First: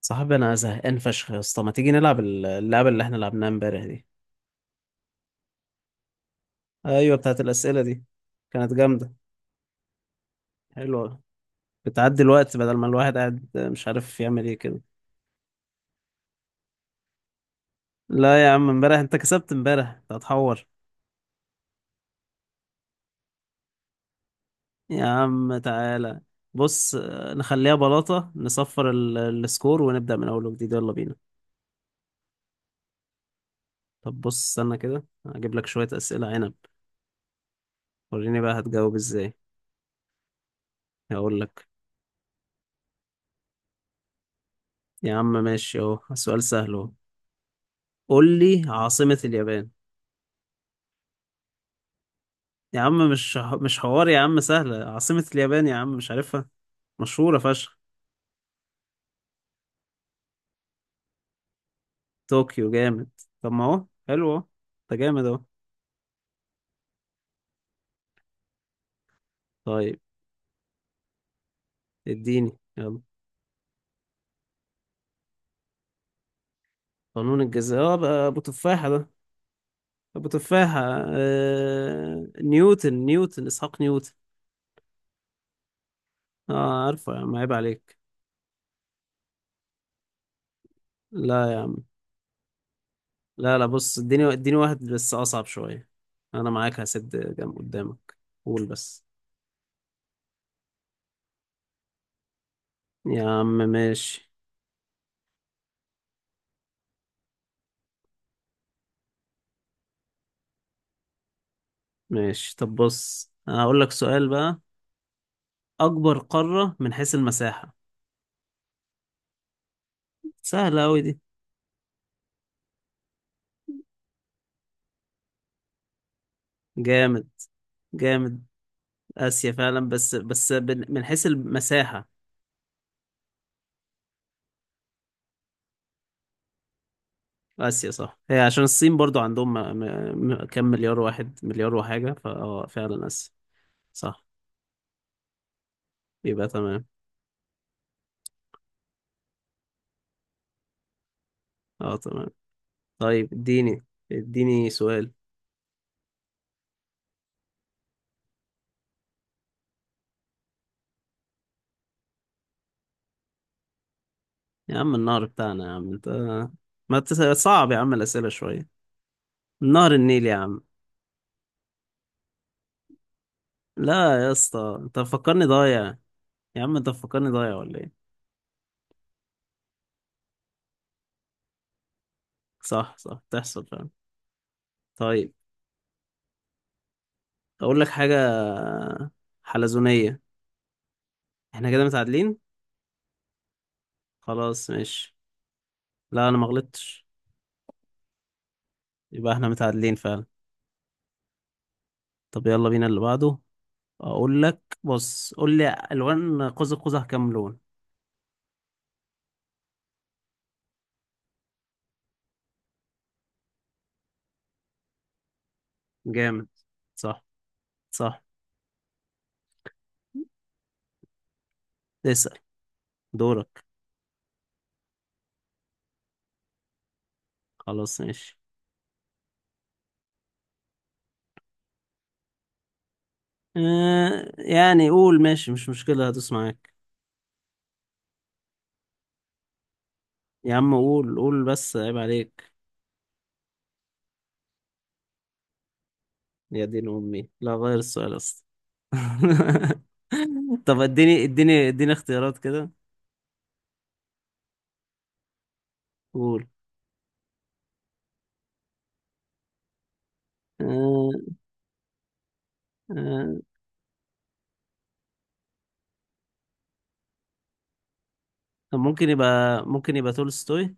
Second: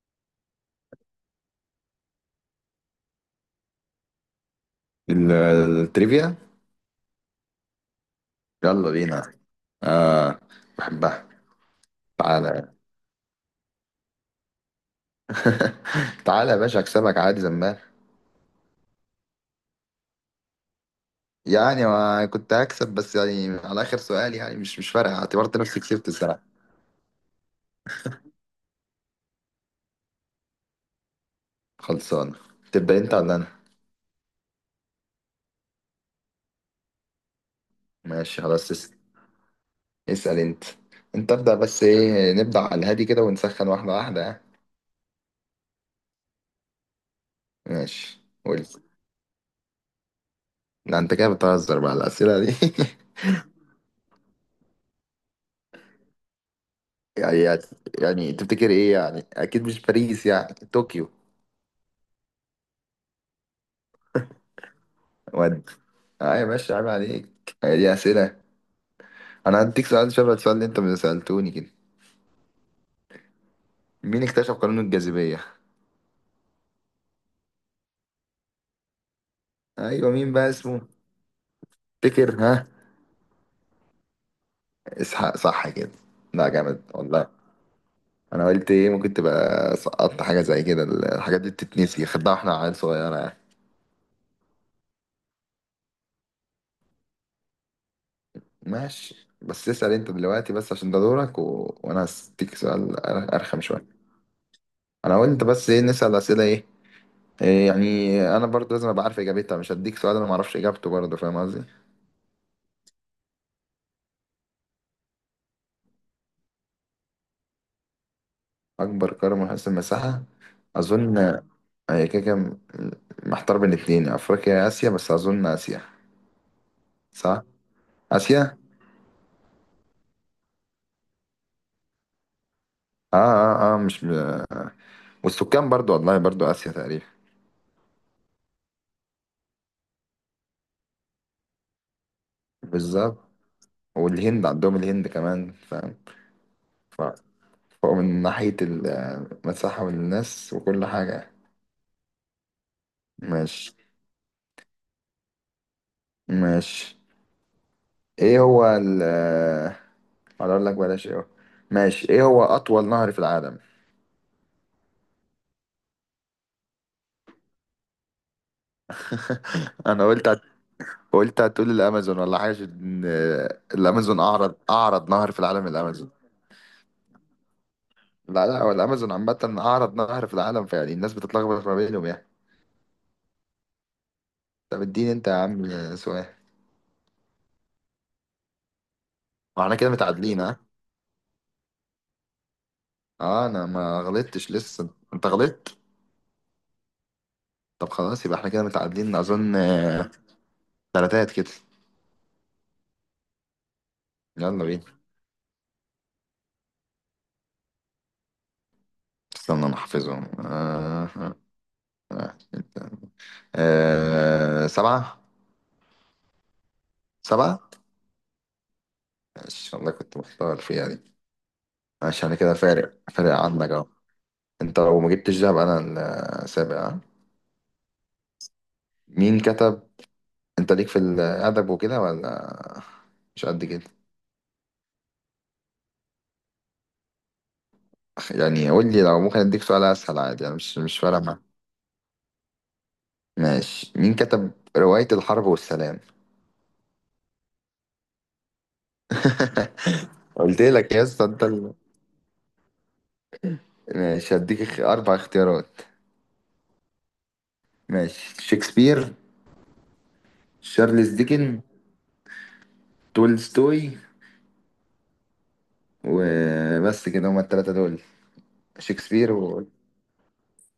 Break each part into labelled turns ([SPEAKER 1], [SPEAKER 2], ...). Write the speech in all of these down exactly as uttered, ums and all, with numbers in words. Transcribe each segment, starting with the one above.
[SPEAKER 1] صاحبي انا زهقان فشخ يا اسطى، ما تيجي نلعب ال- اللعبه اللي احنا لعبناها امبارح دي؟
[SPEAKER 2] ال- التريفيا.
[SPEAKER 1] ايوه، بتاعت الاسئله دي. كانت
[SPEAKER 2] يلا
[SPEAKER 1] جامده،
[SPEAKER 2] بينا. آه،
[SPEAKER 1] حلوه.
[SPEAKER 2] بحبها.
[SPEAKER 1] بتعدي الوقت
[SPEAKER 2] تعالى.
[SPEAKER 1] بدل ما الواحد قاعد مش عارف يعمل ايه كده.
[SPEAKER 2] تعالى يا باشا اكسبك عادي زمان.
[SPEAKER 1] لا يا عم، امبارح انت كسبت. امبارح انت هتحور.
[SPEAKER 2] يعني ما كنت هكسب، بس يعني على اخر سؤال، يعني مش مش
[SPEAKER 1] يا
[SPEAKER 2] فارقه، اعتبرت
[SPEAKER 1] عم
[SPEAKER 2] نفسي كسبت
[SPEAKER 1] تعالى.
[SPEAKER 2] السنه.
[SPEAKER 1] بص آه، نخليها بلاطه. نصفر ال- السكور ونبدا من اول وجديد. يلا بينا.
[SPEAKER 2] خلصان. تبدا انت ولا انا؟
[SPEAKER 1] طب بص استنى كده، هجيب لك شويه اسئله عنب. وريني
[SPEAKER 2] ماشي
[SPEAKER 1] بقى
[SPEAKER 2] خلاص. اس-
[SPEAKER 1] هتجاوب ازاي.
[SPEAKER 2] اسال انت. انت
[SPEAKER 1] هقول
[SPEAKER 2] ابدا،
[SPEAKER 1] لك.
[SPEAKER 2] بس ايه نبدا على الهادي كده ونسخن واحده واحده، ها؟
[SPEAKER 1] يا عم ماشي، اهو سؤال سهل اهو.
[SPEAKER 2] ماشي
[SPEAKER 1] قول لي
[SPEAKER 2] قول.
[SPEAKER 1] عاصمه اليابان.
[SPEAKER 2] لا انت كده بتهزر، بقى الاسئله دي؟
[SPEAKER 1] يا عم مش مش حوار يا عم، سهلة. عاصمة اليابان يا عم مش عارفها؟ مشهورة
[SPEAKER 2] يعني
[SPEAKER 1] فشخ.
[SPEAKER 2] يعني تفتكر ايه؟ يعني اكيد مش باريس، يعني طوكيو.
[SPEAKER 1] طوكيو جامد. طب ما اهو حلو اهو. ده جامد اهو.
[SPEAKER 2] ودي؟ اه يا باشا، عيب عليك، هي دي اسئله؟ انا هديك
[SPEAKER 1] طيب
[SPEAKER 2] سؤال شبه السؤال اللي انت ما سالتوني كده.
[SPEAKER 1] اديني يلا.
[SPEAKER 2] مين اكتشف قانون الجاذبيه؟
[SPEAKER 1] قانون الجاذبية، اه بقى ابو تفاحة ده.
[SPEAKER 2] ايوه
[SPEAKER 1] ابو
[SPEAKER 2] مين بقى
[SPEAKER 1] تفاحة.
[SPEAKER 2] اسمه؟
[SPEAKER 1] آه...
[SPEAKER 2] تفتكر، ها؟
[SPEAKER 1] نيوتن. نيوتن اسحاق نيوتن.
[SPEAKER 2] اسحاق صح كده؟ لا جامد
[SPEAKER 1] اه عارفه يا
[SPEAKER 2] والله.
[SPEAKER 1] عم، عيب عليك.
[SPEAKER 2] انا قلت ايه، ممكن تبقى سقطت حاجه زي كده، الحاجات
[SPEAKER 1] لا
[SPEAKER 2] دي
[SPEAKER 1] يا عم.
[SPEAKER 2] بتتنسي خدها واحنا عيال صغيره يعني.
[SPEAKER 1] لا لا بص، اديني اديني واحد بس اصعب شوية. انا معاك، هسد جنب قدامك. قول بس.
[SPEAKER 2] ماشي، بس اسال انت دلوقتي بس عشان ده دورك، و... وانا هديك سؤال أر-
[SPEAKER 1] يا عم
[SPEAKER 2] ارخم شويه.
[SPEAKER 1] ماشي.
[SPEAKER 2] انا قلت بس ايه، نسال اسئله ايه؟ إيه، يعني انا برضه لازم ابقى عارف اجابتها، مش هديك سؤال انا ما اعرفش اجابته برضه، فاهم قصدي؟
[SPEAKER 1] ماشي. طب بص، أنا هقول لك سؤال بقى. أكبر قارة من حيث المساحة.
[SPEAKER 2] أكبر قارة من حيث المساحة.
[SPEAKER 1] سهلة أوي دي.
[SPEAKER 2] أظن هي كده كده، محتار بين اتنين، أفريقيا يا آسيا، بس أظن آسيا.
[SPEAKER 1] جامد.
[SPEAKER 2] صح؟
[SPEAKER 1] جامد.
[SPEAKER 2] آسيا؟
[SPEAKER 1] آسيا فعلا، بس بس بن- من حيث المساحة.
[SPEAKER 2] آه آه آه، مش م... والسكان برضو، والله برضو آسيا تقريبا.
[SPEAKER 1] آسيا صح، هي عشان الصين برضو عندهم م... م... م- كام مليار. واحد مليار وحاجة، فأه فعلا
[SPEAKER 2] بالظبط.
[SPEAKER 1] آسيا. صح.
[SPEAKER 2] والهند، عندهم الهند كمان، فاهم؟
[SPEAKER 1] يبقى تمام.
[SPEAKER 2] ف- فهو من ناحية المساحة والناس وكل حاجة.
[SPEAKER 1] أه تمام. طيب
[SPEAKER 2] ماشي.
[SPEAKER 1] اديني. اديني سؤال.
[SPEAKER 2] ماشي ايه هو ال اقول لك بلاش ايه هو؟ ماشي، ايه هو أطول نهر في العالم؟
[SPEAKER 1] يا عم النهر بتاعنا يا عم انت. ما تس... صعب يا عم الأسئلة شوية. نهر
[SPEAKER 2] أنا
[SPEAKER 1] النيل يا
[SPEAKER 2] قلت،
[SPEAKER 1] عم.
[SPEAKER 2] قلت هتقول الامازون ولا حاجه، إن الامازون
[SPEAKER 1] لا يا
[SPEAKER 2] اعرض
[SPEAKER 1] اسطى، انت
[SPEAKER 2] اعرض نهر في
[SPEAKER 1] مفكرني
[SPEAKER 2] العالم،
[SPEAKER 1] ضايع.
[SPEAKER 2] الامازون.
[SPEAKER 1] يا عم انت مفكرني ضايع ولا ايه؟
[SPEAKER 2] لا لا، هو الامازون عامه اعرض نهر في العالم، فيعني الناس بتتلخبط ما بينهم يعني.
[SPEAKER 1] صح صح، تحصل فعلا.
[SPEAKER 2] طب اديني انت
[SPEAKER 1] طيب
[SPEAKER 2] يا عم سؤال.
[SPEAKER 1] اقول لك حاجة.
[SPEAKER 2] واحنا كده
[SPEAKER 1] حلزونية.
[SPEAKER 2] متعادلين، ها.
[SPEAKER 1] احنا كده متعادلين.
[SPEAKER 2] اه انا ما غلطتش
[SPEAKER 1] خلاص
[SPEAKER 2] لسه،
[SPEAKER 1] ماشي.
[SPEAKER 2] انت غلطت.
[SPEAKER 1] لا انا ما غلطتش.
[SPEAKER 2] طب خلاص، يبقى احنا كده متعادلين
[SPEAKER 1] يبقى احنا
[SPEAKER 2] اظن،
[SPEAKER 1] متعادلين
[SPEAKER 2] آه،
[SPEAKER 1] فعلا.
[SPEAKER 2] تلاتات كده.
[SPEAKER 1] طب يلا بينا اللي بعده. اقول لك،
[SPEAKER 2] يلا بينا.
[SPEAKER 1] بص قول لي الوان قوس قزح كام لون.
[SPEAKER 2] استنى انا احفظهم. آه. آه. آه. آه، سبعة.
[SPEAKER 1] جامد. صح.
[SPEAKER 2] سبعة.
[SPEAKER 1] صح.
[SPEAKER 2] ماشي والله، كنت محتار فيها دي. ماشي، انا
[SPEAKER 1] اسأل.
[SPEAKER 2] كده فارق، فارق
[SPEAKER 1] دورك.
[SPEAKER 2] عنك اهو. انت لو ما جبتش دهب، انا السابع، ها؟
[SPEAKER 1] خلاص ماشي.
[SPEAKER 2] مين كتب؟ انت ليك في الادب وكده ولا مش قد كده؟
[SPEAKER 1] اه يعني قول ماشي، مش مشكلة، هدوس معاك.
[SPEAKER 2] يعني قول لي، لو ممكن اديك سؤال اسهل عادي،
[SPEAKER 1] يا
[SPEAKER 2] انا
[SPEAKER 1] عم
[SPEAKER 2] مش مش
[SPEAKER 1] قول
[SPEAKER 2] فارقه
[SPEAKER 1] قول
[SPEAKER 2] معايا.
[SPEAKER 1] بس، عيب عليك.
[SPEAKER 2] ماشي، مين كتب رواية الحرب والسلام؟
[SPEAKER 1] يا دين امي، لا غير السؤال اصلا.
[SPEAKER 2] قلت
[SPEAKER 1] طب
[SPEAKER 2] لك يا
[SPEAKER 1] اديني
[SPEAKER 2] اسطى، انت
[SPEAKER 1] اديني
[SPEAKER 2] ال-
[SPEAKER 1] اديني اختيارات كده.
[SPEAKER 2] ماشي، هديك اخ- اربع اختيارات.
[SPEAKER 1] قول.
[SPEAKER 2] ماشي، شكسبير، شارلز
[SPEAKER 1] آه.
[SPEAKER 2] ديكن،
[SPEAKER 1] آه.
[SPEAKER 2] تولستوي، وبس كده، هما التلاتة دول.
[SPEAKER 1] طب ممكن
[SPEAKER 2] شكسبير
[SPEAKER 1] يبقى.
[SPEAKER 2] و...
[SPEAKER 1] ممكن يبقى تولستوي.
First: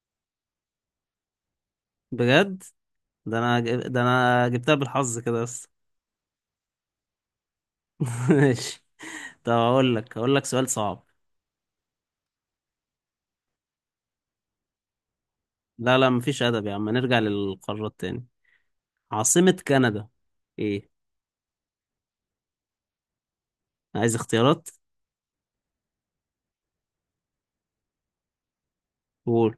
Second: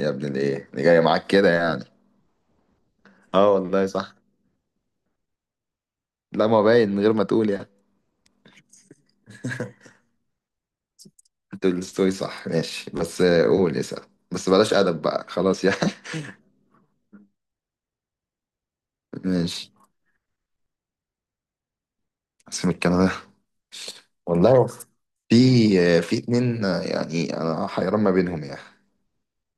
[SPEAKER 2] يا ابن الايه اللي جاية معاك كده يعني.
[SPEAKER 1] بجد؟ ده
[SPEAKER 2] اه
[SPEAKER 1] انا جايب-
[SPEAKER 2] والله
[SPEAKER 1] ده
[SPEAKER 2] صح،
[SPEAKER 1] انا جبتها بالحظ كده بس.
[SPEAKER 2] لا ما باين من غير ما تقول يعني.
[SPEAKER 1] ماشي. طب اقول لك اقول لك سؤال صعب.
[SPEAKER 2] تولستوي صح، ماشي، بس آه، قول اسأل، بس بلاش أدب بقى خلاص يعني.
[SPEAKER 1] لا لا مفيش ادب يا عم، نرجع للقارات تاني. عاصمة
[SPEAKER 2] ماشي.
[SPEAKER 1] كندا. ايه؟
[SPEAKER 2] عاصمة كندا.
[SPEAKER 1] عايز
[SPEAKER 2] والله،
[SPEAKER 1] اختيارات.
[SPEAKER 2] في، آه، في اتنين، آه، يعني أنا حيران ما بينهم يعني.
[SPEAKER 1] قول.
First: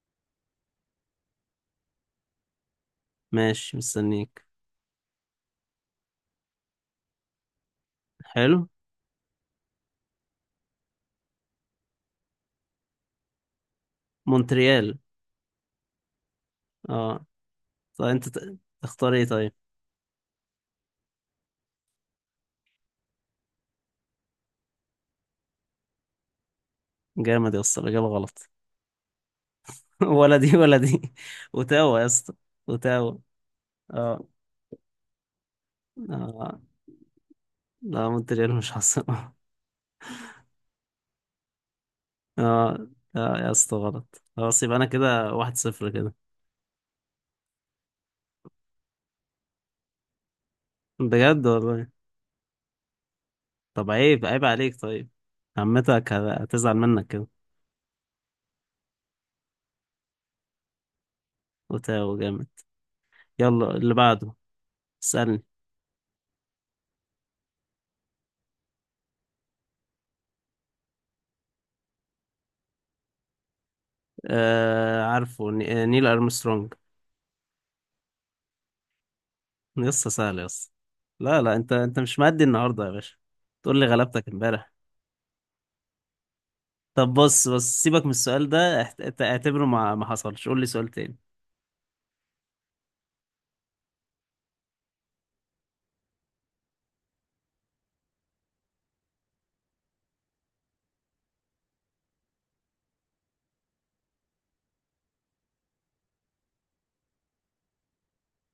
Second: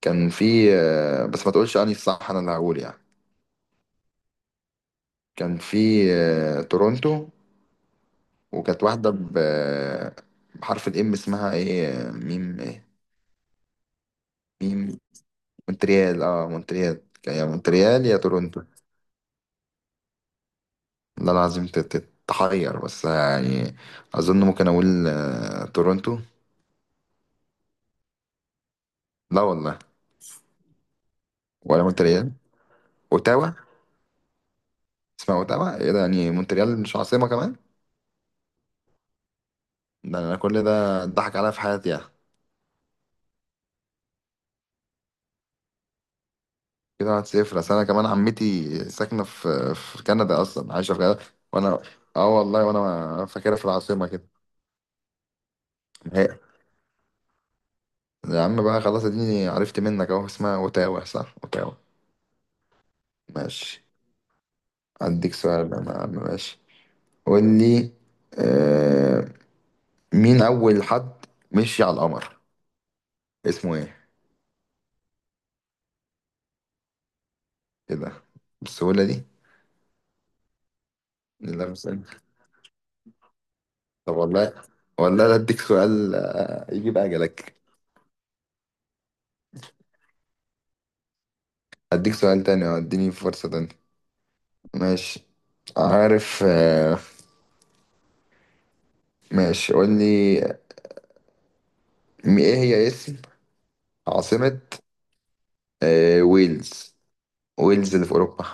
[SPEAKER 2] كان في، آه، بس ما تقولش أنهي الصح، أنا اللي هقول يعني.
[SPEAKER 1] ماشي مستنيك.
[SPEAKER 2] كان في، آه، تورونتو،
[SPEAKER 1] حلو.
[SPEAKER 2] وكانت واحدة، ب- آه، بحرف الإم اسمها إيه، آه، ميم إيه.
[SPEAKER 1] مونتريال.
[SPEAKER 2] ميم، مونتريال. أه مونتريال.
[SPEAKER 1] اه.
[SPEAKER 2] يا
[SPEAKER 1] طب
[SPEAKER 2] مونتريال يا
[SPEAKER 1] انت ت-
[SPEAKER 2] تورونتو.
[SPEAKER 1] تختار ايه طيب؟
[SPEAKER 2] ده العظيم ت- ت- تحير بس يعني. اظن ممكن اقول، آه، تورونتو.
[SPEAKER 1] جامد يا اسطى، الاجابة غلط.
[SPEAKER 2] لا والله؟
[SPEAKER 1] ولا دي ولا دي.
[SPEAKER 2] ولا
[SPEAKER 1] اوتاوا يا اسطى.
[SPEAKER 2] مونتريال؟
[SPEAKER 1] اوتاوا.
[SPEAKER 2] اوتاوا.
[SPEAKER 1] اه.
[SPEAKER 2] اسمها اوتاوا؟ ايه ده يعني،
[SPEAKER 1] آه.
[SPEAKER 2] مونتريال مش عاصمة كمان؟
[SPEAKER 1] لا مونتريال مش عاصمة.
[SPEAKER 2] ده انا كل ده اتضحك عليا في حياتي يعني.
[SPEAKER 1] اه. لا يا اسطى غلط خلاص، يبقى انا كده واحد صفر كده.
[SPEAKER 2] كده واحد صفر. اصل انا كمان عمتي ساكنة في، في كندا اصلا، عايشة في كندا،
[SPEAKER 1] بجد
[SPEAKER 2] وانا،
[SPEAKER 1] والله.
[SPEAKER 2] اه والله، وانا فاكرها في
[SPEAKER 1] طب
[SPEAKER 2] العاصمة
[SPEAKER 1] عيب،
[SPEAKER 2] كده.
[SPEAKER 1] عيب عليك طيب. عمتك
[SPEAKER 2] هي؟
[SPEAKER 1] هت- هتزعل منك كده.
[SPEAKER 2] يا عم بقى خلاص، اديني عرفت منك اهو، اسمها اوتاوا، صح؟ اوتاوا.
[SPEAKER 1] وتاو جامد. يلا
[SPEAKER 2] ماشي،
[SPEAKER 1] اللي بعده.
[SPEAKER 2] اديك
[SPEAKER 1] اسألني.
[SPEAKER 2] سؤال بقى يا عم، ماشي. قول لي، آه، مين أول حد مشي على القمر؟ اسمه إيه؟
[SPEAKER 1] آه عارفه ن- آه، نيل ارمسترونج.
[SPEAKER 2] إيه ده؟ بالسهولة دي؟
[SPEAKER 1] لسه سهل يا اسطى. لا لا،
[SPEAKER 2] لا
[SPEAKER 1] انت انت
[SPEAKER 2] بسأل.
[SPEAKER 1] مش مادي النهارده يا باشا. تقول لي
[SPEAKER 2] طب
[SPEAKER 1] غلبتك
[SPEAKER 2] والله،
[SPEAKER 1] امبارح.
[SPEAKER 2] والله لا أديك سؤال، آه، يجيب
[SPEAKER 1] طب بص
[SPEAKER 2] أجلك.
[SPEAKER 1] بص سيبك من السؤال ده، احت- اعت- اعتبره ما ما حصلش. قول لي سؤال تاني.
[SPEAKER 2] أديك سؤال تاني، أه، أديني فرصة تانية. ماشي. عارف، آه، ماشي قول لي، م- إيه هي اسم عاصمة، آه، ويلز؟ ويلز اللي في أوروبا.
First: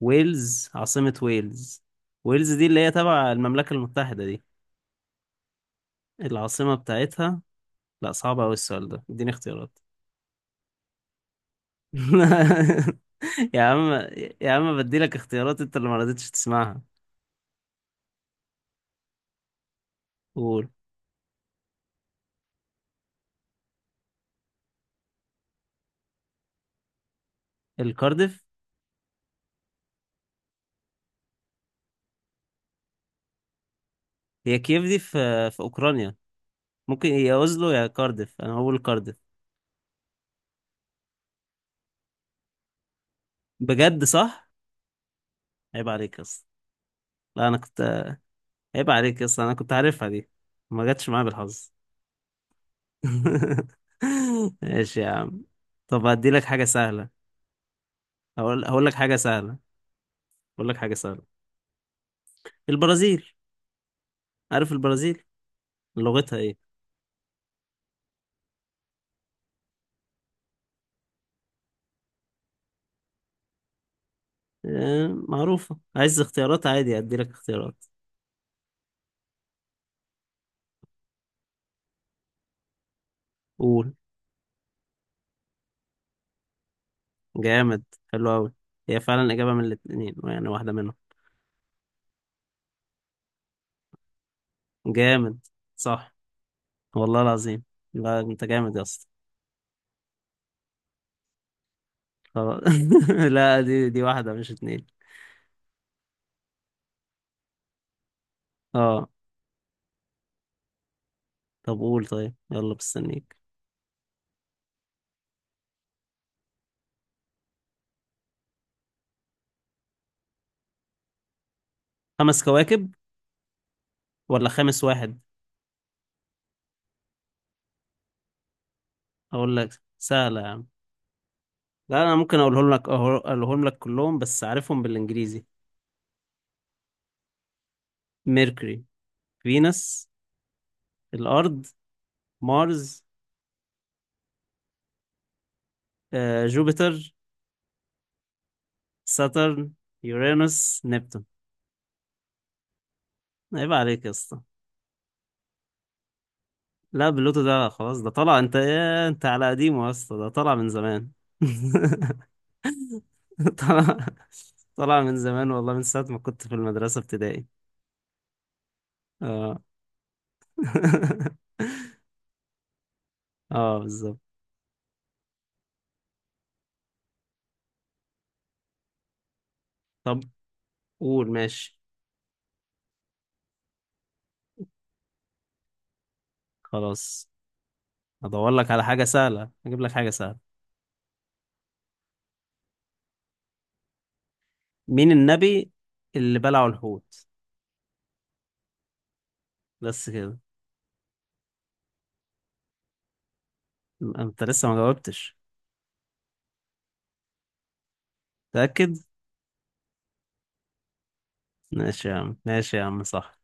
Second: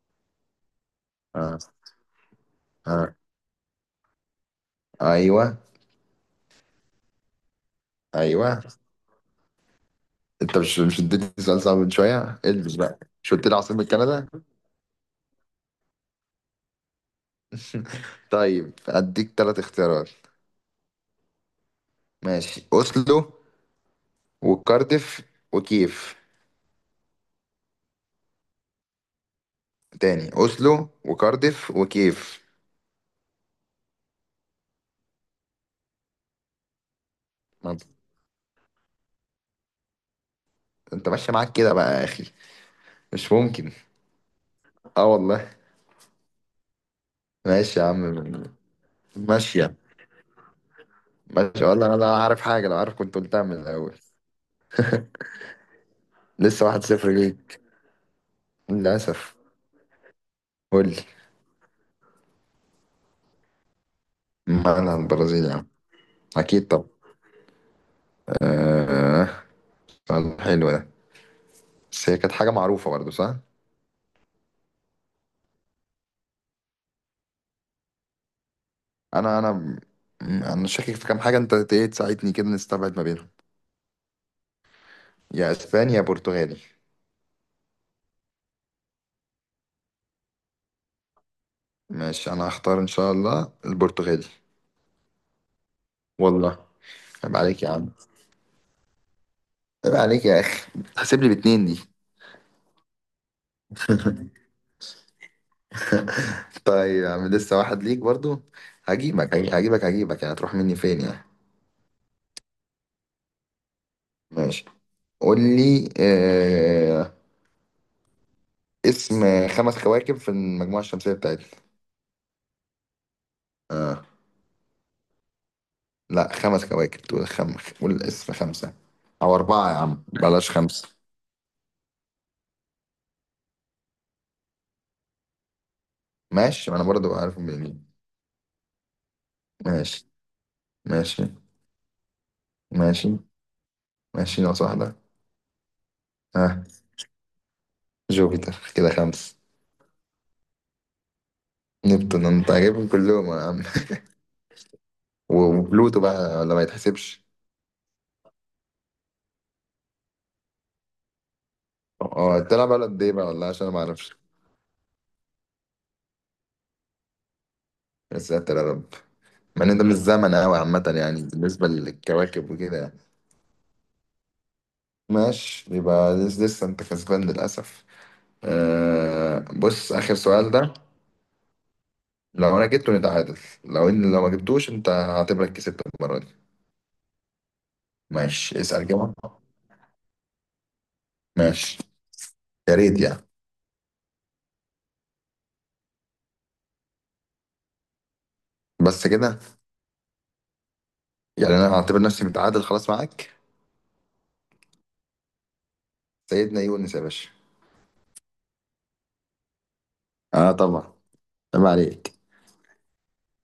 [SPEAKER 1] ويلز. عاصمة
[SPEAKER 2] آه.
[SPEAKER 1] ويلز. ويلز دي اللي هي
[SPEAKER 2] آه.
[SPEAKER 1] تبع المملكة المتحدة دي.
[SPEAKER 2] أيوه.
[SPEAKER 1] العاصمة بتاعتها. لا صعب أوي
[SPEAKER 2] أيوه.
[SPEAKER 1] السؤال ده، اديني اختيارات.
[SPEAKER 2] أنت مش مش اديتني سؤال صعب من شوية؟ البس بقى، مش قلت لي
[SPEAKER 1] يا عم.
[SPEAKER 2] عاصمة كندا؟
[SPEAKER 1] يا عم بديلك اختيارات انت اللي ما رضيتش تسمعها.
[SPEAKER 2] طيب أديك تلات اختيارات.
[SPEAKER 1] قول.
[SPEAKER 2] ماشي، اوسلو وكارديف وكيف.
[SPEAKER 1] الكارديف.
[SPEAKER 2] تاني، اوسلو وكارديف وكيف.
[SPEAKER 1] هي كييف دي في. في أوكرانيا. ممكن يا أوزلو
[SPEAKER 2] ما انت،
[SPEAKER 1] يا كارديف، أنا هقول كارديف.
[SPEAKER 2] انت ماشيه معاك كده بقى يا اخي، مش ممكن.
[SPEAKER 1] بجد صح.
[SPEAKER 2] اه والله.
[SPEAKER 1] عيب عليك يا اسطى. لا أنا
[SPEAKER 2] ماشي يا عم.
[SPEAKER 1] كنت. عيب عليك يا اسطى، أنا كنت
[SPEAKER 2] ماشيه.
[SPEAKER 1] عارفها دي. ما جاتش معايا
[SPEAKER 2] ماشي
[SPEAKER 1] بالحظ.
[SPEAKER 2] والله انا لا عارف حاجه، لو عارف كنت قلتها من الاول.
[SPEAKER 1] ماشي يا عم. طب هديلك حاجة
[SPEAKER 2] لسه واحد
[SPEAKER 1] سهلة.
[SPEAKER 2] صفر ليك،
[SPEAKER 1] هقول هقول لك حاجة
[SPEAKER 2] للاسف.
[SPEAKER 1] سهلة. هقول لك
[SPEAKER 2] قول
[SPEAKER 1] حاجة
[SPEAKER 2] لي.
[SPEAKER 1] سهلة. البرازيل. عارف
[SPEAKER 2] مالها
[SPEAKER 1] البرازيل.
[SPEAKER 2] البرازيل يا عم؟
[SPEAKER 1] لغتها
[SPEAKER 2] اكيد.
[SPEAKER 1] ايه؟
[SPEAKER 2] طب، آه، سؤال حلو ده، بس هي كانت حاجه معروفه برضه صح.
[SPEAKER 1] آه، معروفة. عايز اختيارات عادي أديلك اختيارات.
[SPEAKER 2] انا انا انا شاكك في كام حاجه، انت ايه تساعدني كده نستبعد ما بينهم.
[SPEAKER 1] قول.
[SPEAKER 2] يا اسبانيا يا برتغالي.
[SPEAKER 1] جامد. حلو أوي. هي فعلا إجابة من الاتنين يعني، واحدة منهم.
[SPEAKER 2] ماشي انا هختار ان شاء الله البرتغالي.
[SPEAKER 1] جامد. صح.
[SPEAKER 2] والله؟
[SPEAKER 1] والله
[SPEAKER 2] عيب
[SPEAKER 1] العظيم.
[SPEAKER 2] عليك يا عم.
[SPEAKER 1] لا أنت جامد يا اسطى.
[SPEAKER 2] عيب عليك يا اخي، هسيب لي باتنين دي؟
[SPEAKER 1] خلاص. لا دي دي واحدة مش اتنين.
[SPEAKER 2] طيب يا عم، لسه واحد ليك برضو.
[SPEAKER 1] اه.
[SPEAKER 2] هجيبك هجي- هجيبك هجيبك، يعني هتروح مني فين يعني.
[SPEAKER 1] طب قول، طيب يلا مستنيك.
[SPEAKER 2] ماشي، قول لي، آه، اسم خمس كواكب في المجموعة الشمسية بتاعتنا.
[SPEAKER 1] خمس كواكب؟ ولا خامس واحد؟
[SPEAKER 2] لا خمس كواكب، تقول خم، قول اسم خمسة، أو
[SPEAKER 1] أقول
[SPEAKER 2] أربعة يا
[SPEAKER 1] لك
[SPEAKER 2] عم،
[SPEAKER 1] سهلة يا
[SPEAKER 2] بلاش
[SPEAKER 1] عم.
[SPEAKER 2] خمسة.
[SPEAKER 1] لا أنا ممكن أقولهم لك أهو- أقولهم لك كلهم بس عارفهم بالإنجليزي.
[SPEAKER 2] ماشي، ما أنا برضو عارف منين.
[SPEAKER 1] ميركوري.
[SPEAKER 2] ماشي.
[SPEAKER 1] فينوس.
[SPEAKER 2] ماشي.
[SPEAKER 1] الأرض. مارس.
[SPEAKER 2] ماشي ماشي ناقص واحدة.
[SPEAKER 1] آه،
[SPEAKER 2] ها،
[SPEAKER 1] جوبيتر.
[SPEAKER 2] جوبيتر كده خمس.
[SPEAKER 1] ساترن. يورانوس. نبتون.
[SPEAKER 2] نبتون؟ انت عاجبهم كلهم يا عم.
[SPEAKER 1] عيب عليك يا اسطى.
[SPEAKER 2] وبلوتو بقى ولا ما
[SPEAKER 1] لا
[SPEAKER 2] يتحسبش؟
[SPEAKER 1] بلوتو ده خلاص، ده طلع. انت ايه انت على قديمه يا اسطى، ده طلع من زمان.
[SPEAKER 2] اه تلعب على قد ايه بقى، والله عشان انا ما
[SPEAKER 1] طلع.
[SPEAKER 2] اعرفش.
[SPEAKER 1] طلع من زمان والله، من ساعة ما كنت في المدرسة ابتدائي.
[SPEAKER 2] يا ساتر يا رب.
[SPEAKER 1] اه.
[SPEAKER 2] مع ان ده مش زمن قوي عامة يعني بالنسبة للكواكب وكده يعني.
[SPEAKER 1] اه بالظبط.
[SPEAKER 2] ماشي، يبقى لس- لسه انت كسبان للأسف. آه بص، آخر
[SPEAKER 1] طب
[SPEAKER 2] سؤال ده،
[SPEAKER 1] قول ماشي.
[SPEAKER 2] لو انا جبته نتعادل، لو ان لو ما جبتوش انت هعتبرك كسبت المرة دي.
[SPEAKER 1] خلاص هدور
[SPEAKER 2] ماشي
[SPEAKER 1] لك على
[SPEAKER 2] اسأل
[SPEAKER 1] حاجة
[SPEAKER 2] كده.
[SPEAKER 1] سهلة، هجيب لك حاجة سهلة.
[SPEAKER 2] ماشي يا ريت يعني.
[SPEAKER 1] مين النبي اللي بلعه الحوت؟
[SPEAKER 2] بس كده؟
[SPEAKER 1] بس كده.
[SPEAKER 2] يعني انا هعتبر نفسي متعادل خلاص معاك.
[SPEAKER 1] انت لسه ما جاوبتش.
[SPEAKER 2] سيدنا يونس يا باشا.
[SPEAKER 1] متأكد؟
[SPEAKER 2] اه طبعا، عيب
[SPEAKER 1] ماشي
[SPEAKER 2] عليك.
[SPEAKER 1] يا عم، ماشي يا عم، صح.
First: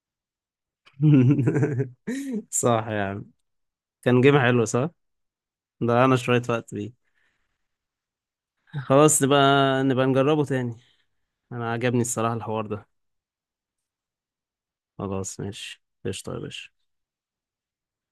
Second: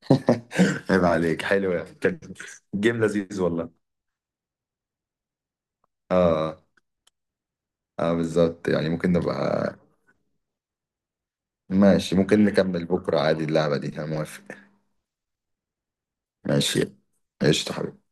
[SPEAKER 2] عيب عليك، حلو يعني، كانت
[SPEAKER 1] صح
[SPEAKER 2] جيم
[SPEAKER 1] يا عم.
[SPEAKER 2] لذيذ والله.
[SPEAKER 1] كان جيم حلو صح. ضيعنا شوية
[SPEAKER 2] اه.
[SPEAKER 1] وقت بيه.
[SPEAKER 2] اه بالظبط، يعني ممكن
[SPEAKER 1] خلاص نبقى.
[SPEAKER 2] نبقى.
[SPEAKER 1] نبقى نجربه تاني. انا عجبني
[SPEAKER 2] ماشي
[SPEAKER 1] الصراحة
[SPEAKER 2] ممكن
[SPEAKER 1] الحوار
[SPEAKER 2] نكمل
[SPEAKER 1] ده.
[SPEAKER 2] بكرة عادي، اللعبة دي انا موافق.
[SPEAKER 1] خلاص ماشي، قشطة يا باشا.
[SPEAKER 2] ماشي، قشطة حبيبي.